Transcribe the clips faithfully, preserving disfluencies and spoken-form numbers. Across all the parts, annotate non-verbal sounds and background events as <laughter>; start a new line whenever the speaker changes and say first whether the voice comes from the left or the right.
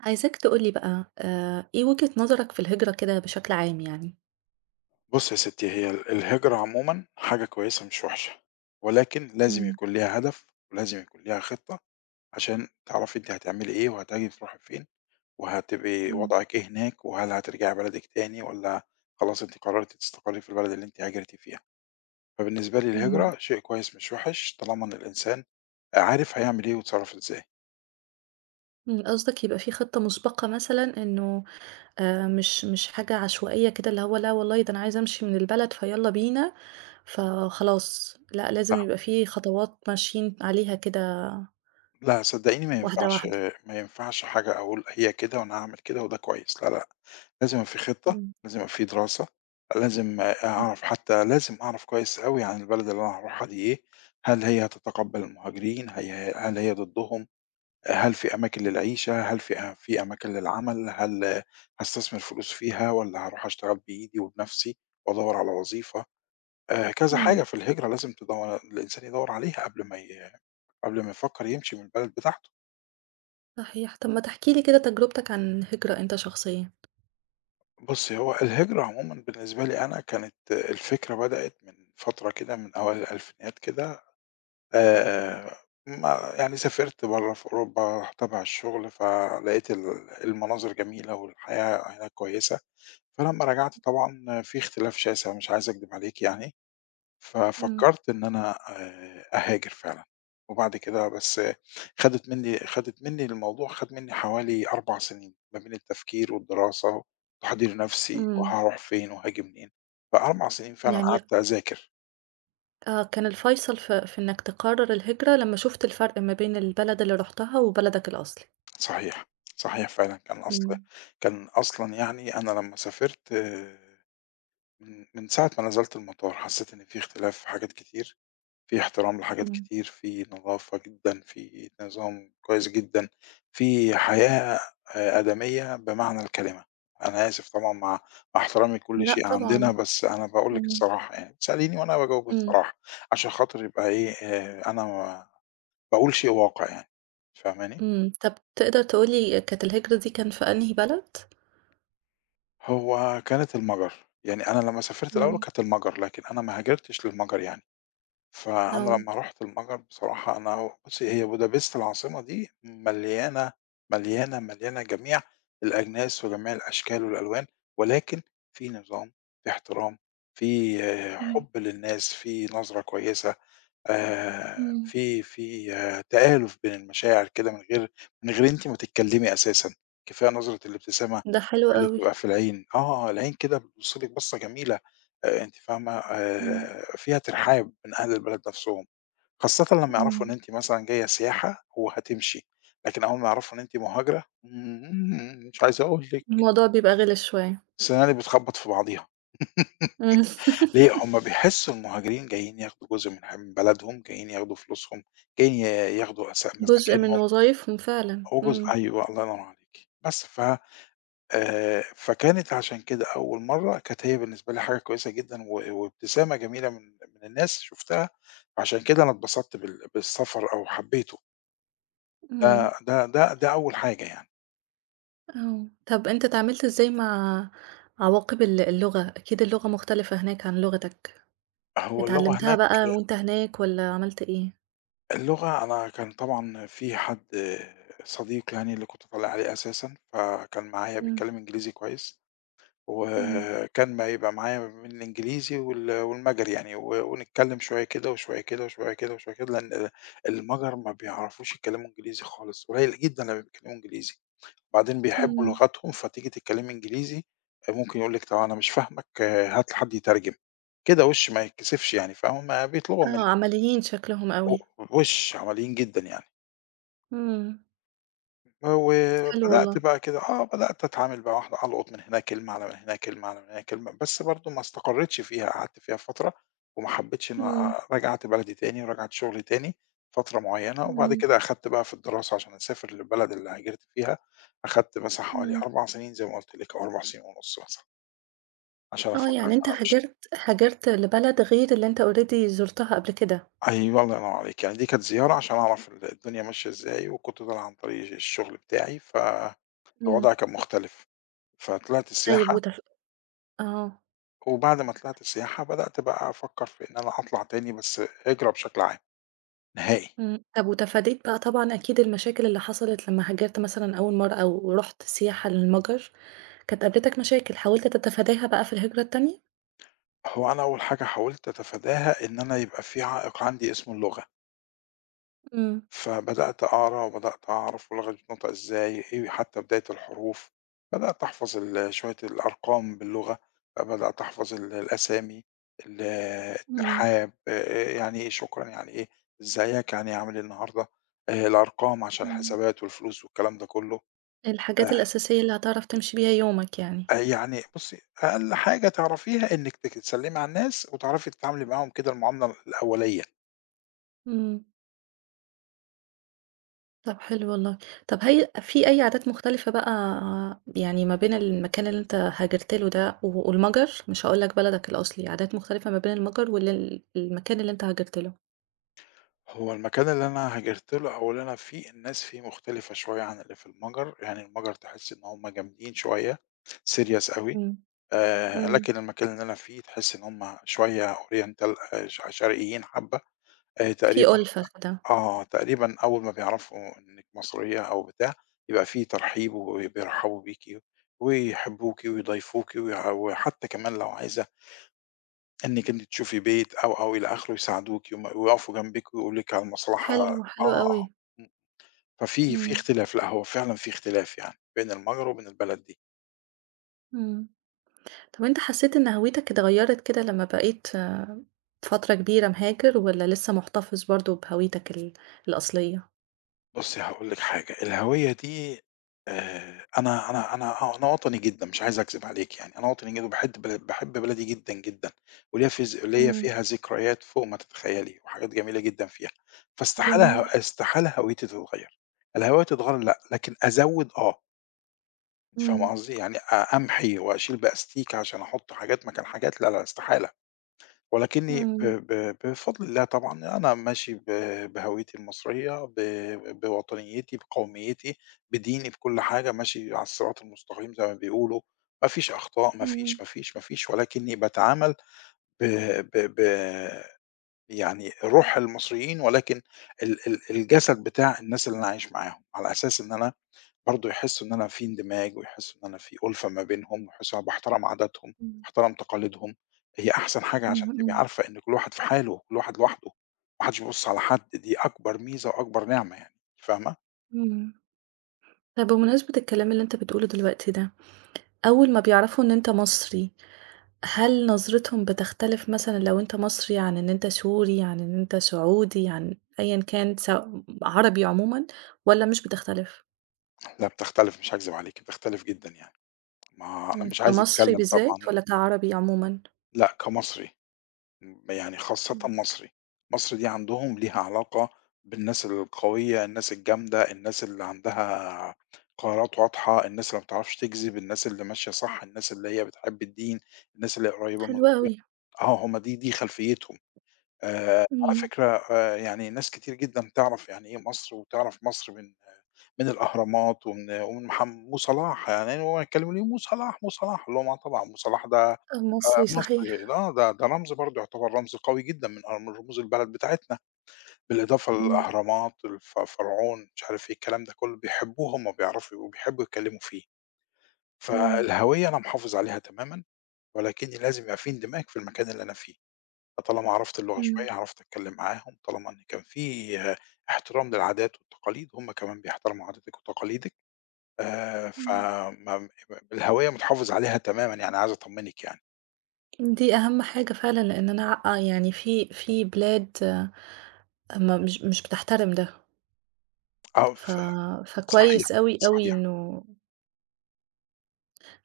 right: عايزاك تقول لي بقى آآ، إيه وجهة نظرك في الهجرة كده بشكل عام يعني؟
left: بُصّي يا ستّي، هي ال الهجرة عمومًا حاجة كويسة مش وحشة، ولكن لازم
right: إمم،
left: يكون ليها هدف ولازم يكون ليها خطة عشان تعرفي أنتِ هتعملي إيه وهتاجي تروحي فين وهتبقي
right: إمم،
left: وضعِك إيه هناك وهل هترجعي بلدِك تاني والّا خلاص أنتِ قررتِ تستقرّي في البلد اللي أنتِ هاجرتِ فيها. فبالنسبة لي
right: إمم.
left: الهجرة شيء كويس مش وحِش طالما إن الإنسان عارف هيعمل إيه ويتصرّف إزاي.
right: إمم، قصدك يبقى في خطة مسبقة مثلًا إنه آآ، مش مش حاجة عشوائية كده اللي هو لا والله ده أنا عايزة أمشي من البلد فيالّا بينا، فخلاص لأ،
left: لأ،
right: لازم يبقى في خطوات ماشيين عليها كده
left: لأ صدّقيني ما
right: واحدة،
left: ينفعش
right: واحدة.
left: ما ينفعش حاجة أقول هي كده وأنا هاعمل كده وده كويس، لا، لأ. لازم يبقى في خطة،
right: إمم،
left: لازم يبقى في دراسة، لازم أعرف حتى لازم أعرف كويس أوي عن البلد اللي أنا هاروحها دي إيه، هل هي هتتقبّل المهاجرين، هي هل هي ضدهم، هل في أماكن للعيشة، هل في أ في أماكن للعمل، هل هاستثمر فلوس فيها والّا هاروح أشتغل بإيدي وبنَفْسي وأدوّر على وظيفة، آآ كذا
right: إمم.
left: حاجة في الهجرة لازم تدوّر الإنسان يدوّر عليها قبل ما ي قبل ما يفكّر يمشي من البلد بتاعته.
right: صحيح. طب ما تحكِ لي كده تجربتك عن الهجرة أنت شخصيًا؟
left: بُصّي، هو الهجرة عمومًا بالنسبة لي أنا كانت الفكرة بدأت من فترة كده من أوائل الألفينيات كده آآ، ما يعني سافرت برّه في أوروبا تبع الشغل، فلقيت ال المناظر جميلة والحياة هناك كويسة، فلمّا رجعت طبعًا في اختلاف شاسع مش عايز أكدب عليكِ يعني.
right: إمم،
left: ففكّرت إن أنا آآ أهاجر فعلًا، وبعد كده بس آه، خدِت منّي خدِت منّي الموضوع خَد منّي حوالي أربع سنين، ما بين التفكير والدراسة إمم. وتحضير نَفْسي
right: إمم.
left: وهاروح فين وهاجي منين، ف4 سنين فعلًا
right: يعني
left: قعدت أذاكر،
right: آه، كان الفيصل في في إنك تقرر الهجرة لمّا شُفت الفرق ما بين البلد اللي رُحتها وبلدك الأصلي.
left: صحيح، صحيح فعلًا كان أصل
right: إمم،
left: كان أصلًا يعني أنا لمّا سافرت آه، من من ساعة ما نزلت المطار حسّيت إن في اختلاف في حاجات كتير. في احترام لحاجات
right: إمم،
left: كتير، في نضافة جدًا، في نظام كويس جدًا، في حياة آآ آدمية بمعنى الكلمة. أنا آسف طبعًا مع مع احترامي لكل
right: لأ
left: شيء عندنا،
right: طبعًا،
left: بس أنا باقول لِك
right: إمم،
left: الصراحة يعني، بتسأليني وأنا باجاوب
right: إمم،
left: الصراحة، عشان خاطر يبقى إيه، آآ أنا ما باقول شيء واقع يعني، فاهماني؟
right: إمم، طب تقدر تقول لي كانت الهجرة دي كان في أنهي بلد؟
left: هو كانت المَجَر، يعني أنا لمّا سافرت الأول
right: إمم،
left: كانت المَجَر، لكن أنا ما هاجرتش للمَجَر يعني. فأنا
right: آه،
left: لمّا رُحت المجر بصراحة أنا بُصّي، هي بودابست العاصمة دي مليانة، مليانة، مليانة جميع الأجناس وجميع الأشكال والألوان، ولكن في نظام، في احترام، في آه،
right: إمم،
left: حُب للناس، في نظرة كويسة، آآ
right: إمم،
left: في في آه، تآلُف بين المشاعر كده من غير من غير أنتِ ما تتكلمي أساسًا، كفاية نظرة الابتسامة
right: ده حلو
left: اللي
right: أوي،
left: بتبقى في العين، آه، العين كده بتبُص لِك بصّة جميلة، آآ أنتِ فاهمة،
right: إمم،
left: آآ فيها ترحاب من أهل البلد نَفْسهم، خاصةً لمّا يعرفوا إن
right: إمم،
left: أنتِ مثلًا جاية سياحة وهتمشي، لكن أول ما يعرفوا إن أنتِ مهاجرة، إمم، مش عايز أقول لِك،
right: الموضوع بيبقى غِلِس شوية،
left: سناني بتخبّط في بعضيها، <laughs>
right: إمم، <laughs>
left: ليه؟ هم بيحسّوا المهاجرين جايين ياخدوا جزء من ح من بلدهم، جايين ياخدوا فلوسهم، جايين ي ياخدوا أس
right: جزء من
left: مساكنهم،
right: وظايفهم فعلًا،
left: هو جزء
right: إمم،
left: أيوه، الله ينور عليكِ، بس ف آآ، فكانت عشان كده أول مرّة كانت هي بالنسبة لي حاجة كويسة جدًا و وابتسامة جميلة من من الناس شُفتها، فعشان كده أنا اتبسطت بال بالسفر أو حبيته، ده
right: إمم،
left: ده ده ده أول حاجة يعني.
right: آه، طب أنت اتعاملت إزاي مع عواقب ال اللغة؟ أكيد اللغة مختلفة هناك عن لغتك.
left: هو اللغة
right: اتعلمتها
left: هناك
right: بقى وأنت هناك والّا عملت إيه؟
left: اللغة أنا كان طبعًا في حد صديق يعني اللي كنت طالع عليه أساسًا، فكان معايا
right: إمم،
left: بيتكلم إنجليزي كويس.
right: إمم،
left: وكان ما يبقى معايا ما بين الإنجليزي وال والمَجَري يعني، و ونتكلّم شوية كده وشوية كده وشوية كده وشوية كده، لإن المَجَر ما بيعرفوش يتكلّموا إنجليزي خالص، قليّل جدًا لمّا بيتكلّموا إنجليزي، وبعدين بيحبّوا
right: إمم.
left: لغتهم، فتيجي تتكلّمي إنجليزي ممكن يقول لِك طَب أنا مش فاهمك آه، هات لي حد يترجم، كده وِش ما يتكسفش يعني، فهُم بيطلبوا
right: آه،
left: منِّك
right: عمليين شكلهم
left: و
right: أوي.
left: وِش عمليين جدًا يعني.
right: إمم. حلو والله.
left: وبدأت بقى كده آه، بدأت أتعامل بقى واحدة ألقط من هنا كلمة، على من هنا كلمة، على من هنا كلمة، بس برضه ما استقريتش فيها، قعدت فيها فترة وما إمم. حبيتش إن
right: إمم،
left: آآ رجعت بلدي تاني ورجعت شغلي تاني فترة معيّنة، وبعد
right: إمم،
left: كده أخدت بقى في الدراسة عشان أسافر للبلد اللي هاجرت فيها، أخدت مثلًا حوالي
right: إمم.
left: أربع سنين زي ما قُلت لِك أو أربع سنين ونُص مثلًا عشان
right: آه،
left: أفكر إن
right: يعني أنت
left: أنا أمشي.
right: هاجرت هاجرت لبلد غير اللي أنت already زُرتها قبل كده.
left: أيوه الله ينور عليكِ، يعني دي كانت زيارة عشان أعرف ال الدنيا ماشية إزاي، وكنت طالع عن طريق الشغل بتاعي،
right: إمم.
left: فالوضع كان مختلف، فطلعت
right: طيب
left: السياحة
right: وتف آه.
left: وبعد ما طلعت السياحة بدأت بقى أفكّر في إن أنا أطلع تاني بس هجرة بشكل عام، نهائي.
right: إمم. طب وتفاديت بقى طبعًا أكيد المشاكل اللي حصلت لمّا هاجرت مثلًا أول مرّة أو رُحت سياحة للمَجر، كانت قابلتك مشاكل حاولت تتفاداها بقى في الهجرة التانية؟
left: هو أنا أول حاجة حاولت أتفاداها إن أنا يبقى في عائق عندي اسمه اللغة،
right: إمم،
left: فبدأت أقرا وبدأت أعرف اللغة دي بتنطق إزاي، إيه حتى بداية الحروف، بدأت أحفظ ال شوية الأرقام باللغة، بدأت أحفظ ال الأسامي، ال
right: إمم،
left: الترحاب، آآ يعني إيه شكرًا، يعني إيه إزيك، يعني إيه عامل إيه النهارده، آآ الأرقام عشان
right: إمم.
left: الحسابات والفلوس والكلام ده كُلّه.
right: الحاجات الأساسية اللي هتعرف تمشي بيها يومك يعني.
left: آآ يعني بُصّي، أقل حاجة تعرفيها إنِّك ت تسلّمي على الناس وتعرفي تتعاملي معاهم كده المعاملة الأولية.
right: إمم، طب حلو والله. طب هي في أي عادات مختلفة بقى يعني ما بين المكان اللي أنت هاجرت له ده و والمجر، مش هاقول لك بلدك الأصلي، عادات مختلفة ما بين المجر وال ال المكان اللي أنت هاجرت له؟
left: هو المكان اللي أنا هاجرت له أو اللي أنا فيه، الناس فيه مختلفة شوية عن اللي في المَجَر، يعني المَجَر تحسّي إن هم جامدين شوية serious أوي،
right: إمم،
left: آآ
right: إمم،
left: لكن المكان اللي أنا فيه تحسّي إن هم شوية oriental آآ ش شرقيين حبّة، آآ
right: في
left: تقريبًا
right: أُلفة كده،
left: آه، تقريبًا أول ما بيعرفوا إنِّك مصرية أو بتاع، يبقى في ترحيب وبيرحبوا بيكِ ويحبوكِ ويضايفوكِ ويع وحتى كمان لو عايزة إنِّك أنتِ تشوفي بيت أو، أو إلى آخره يساعدوكِ وم ويقفوا جنبِك ويقولوا لِك على المصلحة
right: حلو،
left: آه،
right: حلو أوي.
left: آه، إمم، ففي في
right: إمم،
left: اختلاف، لأ هو فعلًا في اختلاف يعني بين المجر وبين البلد دي.
right: إمم. طب أنت حسيت إن هويتك اتغيّرت كده لمّا بقيت آه، فترة كبيرة مهاجر والّا لسه محتفظ برضه بهويتك ال الأصلية؟
left: بُصّي هاقول لِك حاجة، الهوية دي آآ أنا أنا أنا أنا وطني جدًا مش عايز أكذب عليكِ يعني، أنا وطني جدًا وباحد بل باحب بلدي جدًا، جدًا، وليّا في ذ ليّا
right: إمم،
left: فيها ذكريات فوق ما تتخيّلي، وحاجات جميلة جدًا فيها، فاستحالة
right: جميل.
left: ه استحالة هويتي تتغيّر، الهوية تتغيّر لأ، لكن أزوّد آه، أنتِ فاهمة
right: إمم،
left: قصدي؟ يعني أ أمحي وأشيل بأستيكة عشان أحُط حاجات مكان حاجات لا، لا استحالة. ولكنّي ب
right: إمم،
left: ب بفضل الله طبعًا أنا ماشي ب بهويّتي المصرية، ب بوطنيّتي، بقوميّتي، بديني، بكل حاجة، ماشي على الصراط المستقيم زي ما بيقولوا، ما فيش أخطاء، ما
right: إمم،
left: فيش، ما فيش، ما فيش، ولكنّي باتعامل ب ب ب يعني روح المصريين ولكن ال ال الجسد بتاع الناس اللي أنا عايش معاهم، على أساس إن أنا برضه يحسّوا إن أنا في اندماج ويحسّوا إن أنا في أُلفة ما بينهم ويحسّوا أنا باحترم عاداتهم،
right: إمم،
left: باحترم تقاليدهم، هي أحسن حاجة عشان
right: إمم،
left: تبقي
right: إمم،
left: عارفة إن كل واحد في حاله وكل واحد لوحده، ما حدّش بيبُص على حد، دي أكبر ميزة وأكبر نعمة يعني، فاهمة؟
right: إمم. طب بمناسبة الكلام اللي أنت بتقوله دلوقتي ده، أول ما بيعرفوا إن أنت مصري، هل نظرتهم بتختلف مثلًا لو أنت مصري عن إن أنت سوري، عن إن أنت سعودي، عن أيًا كان س عربي عمومًا والّا مش بتختلف؟
left: لأ بتختلف مش هاكذب عليكِ، بتختلف جدًا يعني، ما أنا
right: إمم،
left: مش عايز
right: كمصري
left: أتكلّم
right: بالذات
left: طبعًا
right: والّا كعربي عمومًا؟
left: لأ كمصري. م يعني خاصةً
right: إمم،
left: مصري، مصر دي عندهم ليها علاقة بالناس القوية، الناس الجامدة، الناس اللي عندها قرارات واضحة، الناس اللي ما بتعرفش تكذب، الناس اللي ماشية صح، الناس اللي هي بتحب الدين، الناس اللي هي قريبة من
right: حلو
left: ربنا،
right: أوي،
left: آه هم دي دي خلفيتهم. آآ على
right: إمم،
left: فكرة آآ يعني ناس كتير جدًا تعرف يعني إيه مصر، وتعرف مصر من من الأهرامات ومن ومن مح مو صلاح، يعني هو يكلموني مو صلاح، مو صلاح، أقول لهم آه طبعًا مو صلاح ده آآ
right: المصري صحيح،
left: مصري آه، ده ده رمز برضه يعتبر رمز قوي جدًا من أر من رموز البلد بتاعتنا، بالإضافة
right: إمم،
left: للأهرامات، الف فرعون، مش عارف إيه الكلام ده كله، بيحبوه هُم بيعرفوا وبيحبوا يتكلموا فيه،
right: إمم،
left: فالهوية أنا محافظ عليها تمامًا، ولكني لازم يبقى في اندماج في المكان اللي أنا فيه. طالما عرفت اللغة
right: إمم،
left: شوية، عرفت أتكلّم معاهم، طالما إن كان في آه، احترام للعادات والتقاليد، هُم كمان بيحترموا عاداتِك وتقاليدِك، آآ
right: إمم.
left: فما الهوية متحافظ عليها تمامًا يعني، عايز أطمّنِك يعني.
right: دي أهم حاجة فعلًا، لإن أنا ع- آه، يعني في في بلاد آه، ما مش مش بتحترم ده،
left: آه، ف
right: ف
left: صحيح،
right: فكويس أوي، أوي
left: صحيح.
right: إنه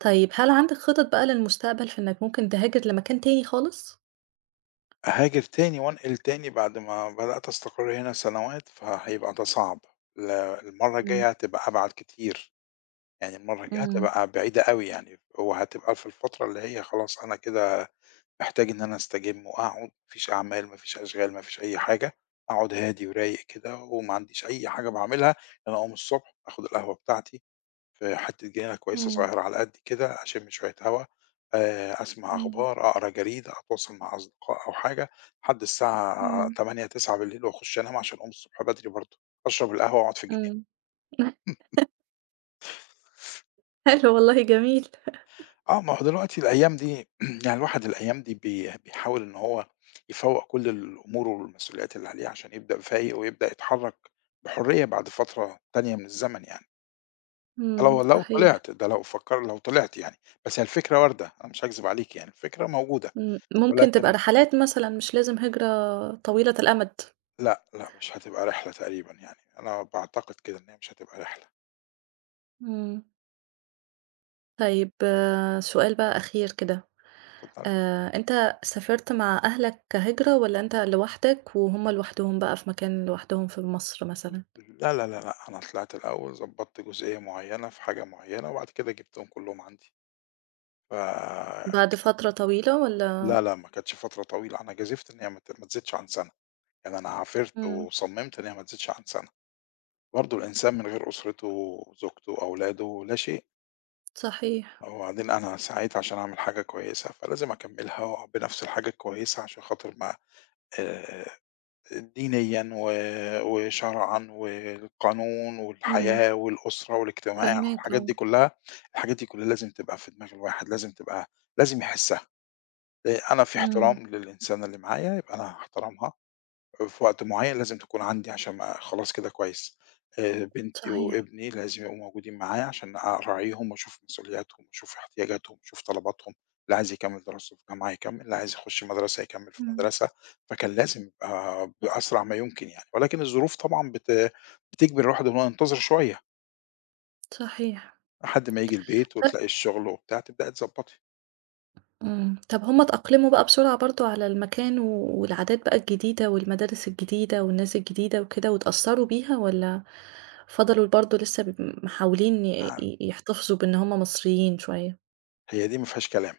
right: طيب هل عندِك خطط بقى للمستقبل في إنك ممكن تهاجر لمكان تاني خالص؟
left: أهاجر تاني وأنقل تاني بعد ما بدأت أستقر هنا سنوات، فهيبقى ده صعب. ل المرّة
right: إمم،
left: الجاية هتبقى أبعد كتير، يعني المرّة الجاية
right: إمم،
left: هتبقى بعيدة أوي يعني، وهتبقى في الفترة اللي هي خلاص أنا كده محتاج إن أنا أستجم وأقعد، ما فيش أعمال، ما فيش أشغال، ما فيش أي حاجة، أقعد هادي ورايق كده وما عنديش أي حاجة باعملها، أنا أقوم الصبح آخد القهوة بتاعتي في حتة جنينة كويسة
right: إمم،
left: صغيرة على قدي كده، أشم شوية هوا، آآ، أسمع
right: إمم،
left: أخبار، أقرا جريدة، أتواصل مع أصدقاء أو حاجة، لحد الساعة
right: إمم،
left: تمانية، تسعة بالليل بالليل وأخش أنام عشان أقوم الصبح بدري برضه، أشرب القهوة وأقعد في الجنينة.
right: إمم، <laughs> حلو والله جميل،
left: آه، ما هو دلوقتي الأيام دي <clears throat> يعني الواحد الأيام دي بي بيحاول إن هو يفوّق كل الأمور والمسؤوليات اللي عليه عشان يبدأ فايق ويبدأ يتحرّك بحرية بعد فترة تانية من الزمن يعني، ده
right: إمم،
left: لو لو
right: صحيح،
left: طلعت، ده لو فكر لو طلعت يعني، بس هي الفكرة واردة، أنا مش هاكذب عليك يعني، الفكرة موجودة،
right: إمم، ممكن تبقى
left: ولكن
right: رحلات مثلًا مش لازم هجرة طويلة الأمد،
left: لأ، لأ مش هتبقى رحلة تقريبًا يعني، أنا باعتقد كده إن هي مش هتبقى رحلة،
right: إمم، طيب آه، سؤال بقى أخير كده
left: اتفضلي.
right: آآ أنت سافرت مع أهلك كهجرة والّا أنت لوحدك وهُم لوحدهم بقى في مكان لوحدهم في مصر مثلًا؟
left: لا، لا، لا، لأ، أنا طلعت الأول ضبّطت جزئية معيّنة في حاجة معيّنة، وبعد كده جِبتهم كلّهم عندي، ف
right: بعد فترة طويلة
left: لا،
right: والّا
left: لأ، ما كانتش فترة طويلة، أنا جازفت إن هي ما ت ما تزيدش عن سَنة، يعني أنا عافرت
right: إمم،
left: وصمّمت إن هي ما تزيدش عن سَنة، برضه الإنسان من غير أسرته، زوجته، أولاده، لا شيء،
right: صحيح،
left: وبعدين أنا سعيت عشان أعمل حاجة كويسة، فلازم أكمّلها بنفس الحاجة الكويسة عشان خاطر ما آآ، دينيًا و وشرعًا والقانون
right: إمم،
left: والحياة والأسرة والاجتماع
right: فاهماك
left: والحاجات
right: آه،
left: دي كلّها، الحاجات دي كلّها لازم تبقى في دماغ الواحد، لازم تبقى لازم يحسّها، آآ، أنا في
right: إمم،
left: احترام للإنسانة اللي معايا، يبقى أنا هاحترمها في وقت معيّن لازم تكون عندي عشان ما خلاص كده كويس، آآ إمم. بنتي
right: صحيح،
left: وابني لازم يبقوا موجودين معايا عشان أراعيهم وأشوف مسؤولياتهم وأشوف احتياجاتهم وأشوف طلباتهم، اللي عايز يكمّل دراسته في جامعة يكمّل، اللي عايز يخش مدرسة يكمّل في
right: إمم،
left: مدرسة، فكان لازم يبقى بأسرع ما يمكن يعني، ولكن الظروف طبعًا بت بتجبر الواحد إن هو ينتظر شوية
right: صحيح.
left: لحد ما ييجي البيت
right: ط
left: وتلاقي الشغل وبتاع تبدئي تضبّطي،
right: إمم، طب هُم اتأقلموا بقى بسرعة برضه على المكان و والعادات بقى الجديدة والمدارس الجديدة والناس الجديدة وكده واتأثّروا بيها والّا فضلوا برضه لسه ب محاولين ي
left: ه
right: ي يحتفظوا بإن هُم مصريين شوية؟
left: هي دي ما فيهاش كلام،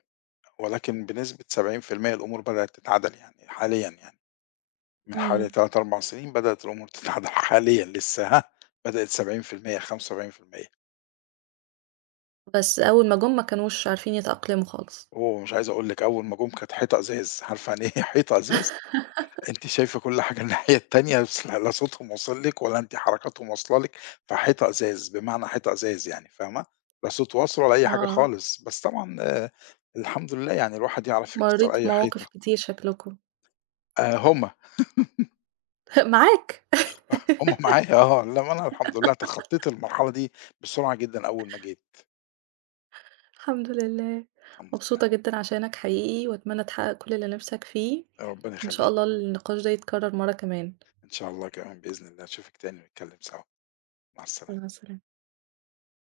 left: ولكن بنسبة سبعين في المية الأمور بدأت تتعدل يعني حاليًا يعني. من حوالي
right: إمم.
left: ثلاثة، أربع سنين بدأت الأمور تتعدل <laughs> حاليًا لسه هاه، بدأت سبعين في المية خمسة وسبعين في المية
right: بس أول ما جُم ما كانوش عارفين يتأقلموا خالص.
left: أوه! مش عايز أقول لِك أول ما جُم كانت حيطة إزاز، عارفة يعني إيه <laughs> حيطة إزاز؟ أنتِ شايفة كل حاجة الناحية التانية بس لا لا صوتهم واصل لِك ولا أنتِ حركاتهم واصلة لِك، فحيطة إزاز بمعنى حيطة إزاز يعني فاهمة؟ لا صوت واصل ولا أي حاجة
right: آه.
left: خالص، بس طبعًا آآ الحمد لله يعني الواحد يعرف يكسّر
right: مرّيت
left: أي
right: بمواقف
left: حيطة.
right: كتير شكلكم
left: آآ هم،
right: <laughs> معاك
left: هم <laughs> معايا آه، إنما أنا الحمد لله تخطيت المرحلة دي بسرعة جدًا أول ما جيت،
right: الحمد لله.
left: الحمد لله.
right: مبسوطة جدًا عشانك حقيقي وأتمنى تحقق كل اللي نِفْسك فيه،
left: ربنا
right: وإن شاء
left: يخليك،
right: الله النقاش ده يتكرر مرّة كمان.
left: إن شاء الله كمان بإذن الله، أشوفِك تاني ونتكلم سوا، مع السلامة.
right: مع السلامة.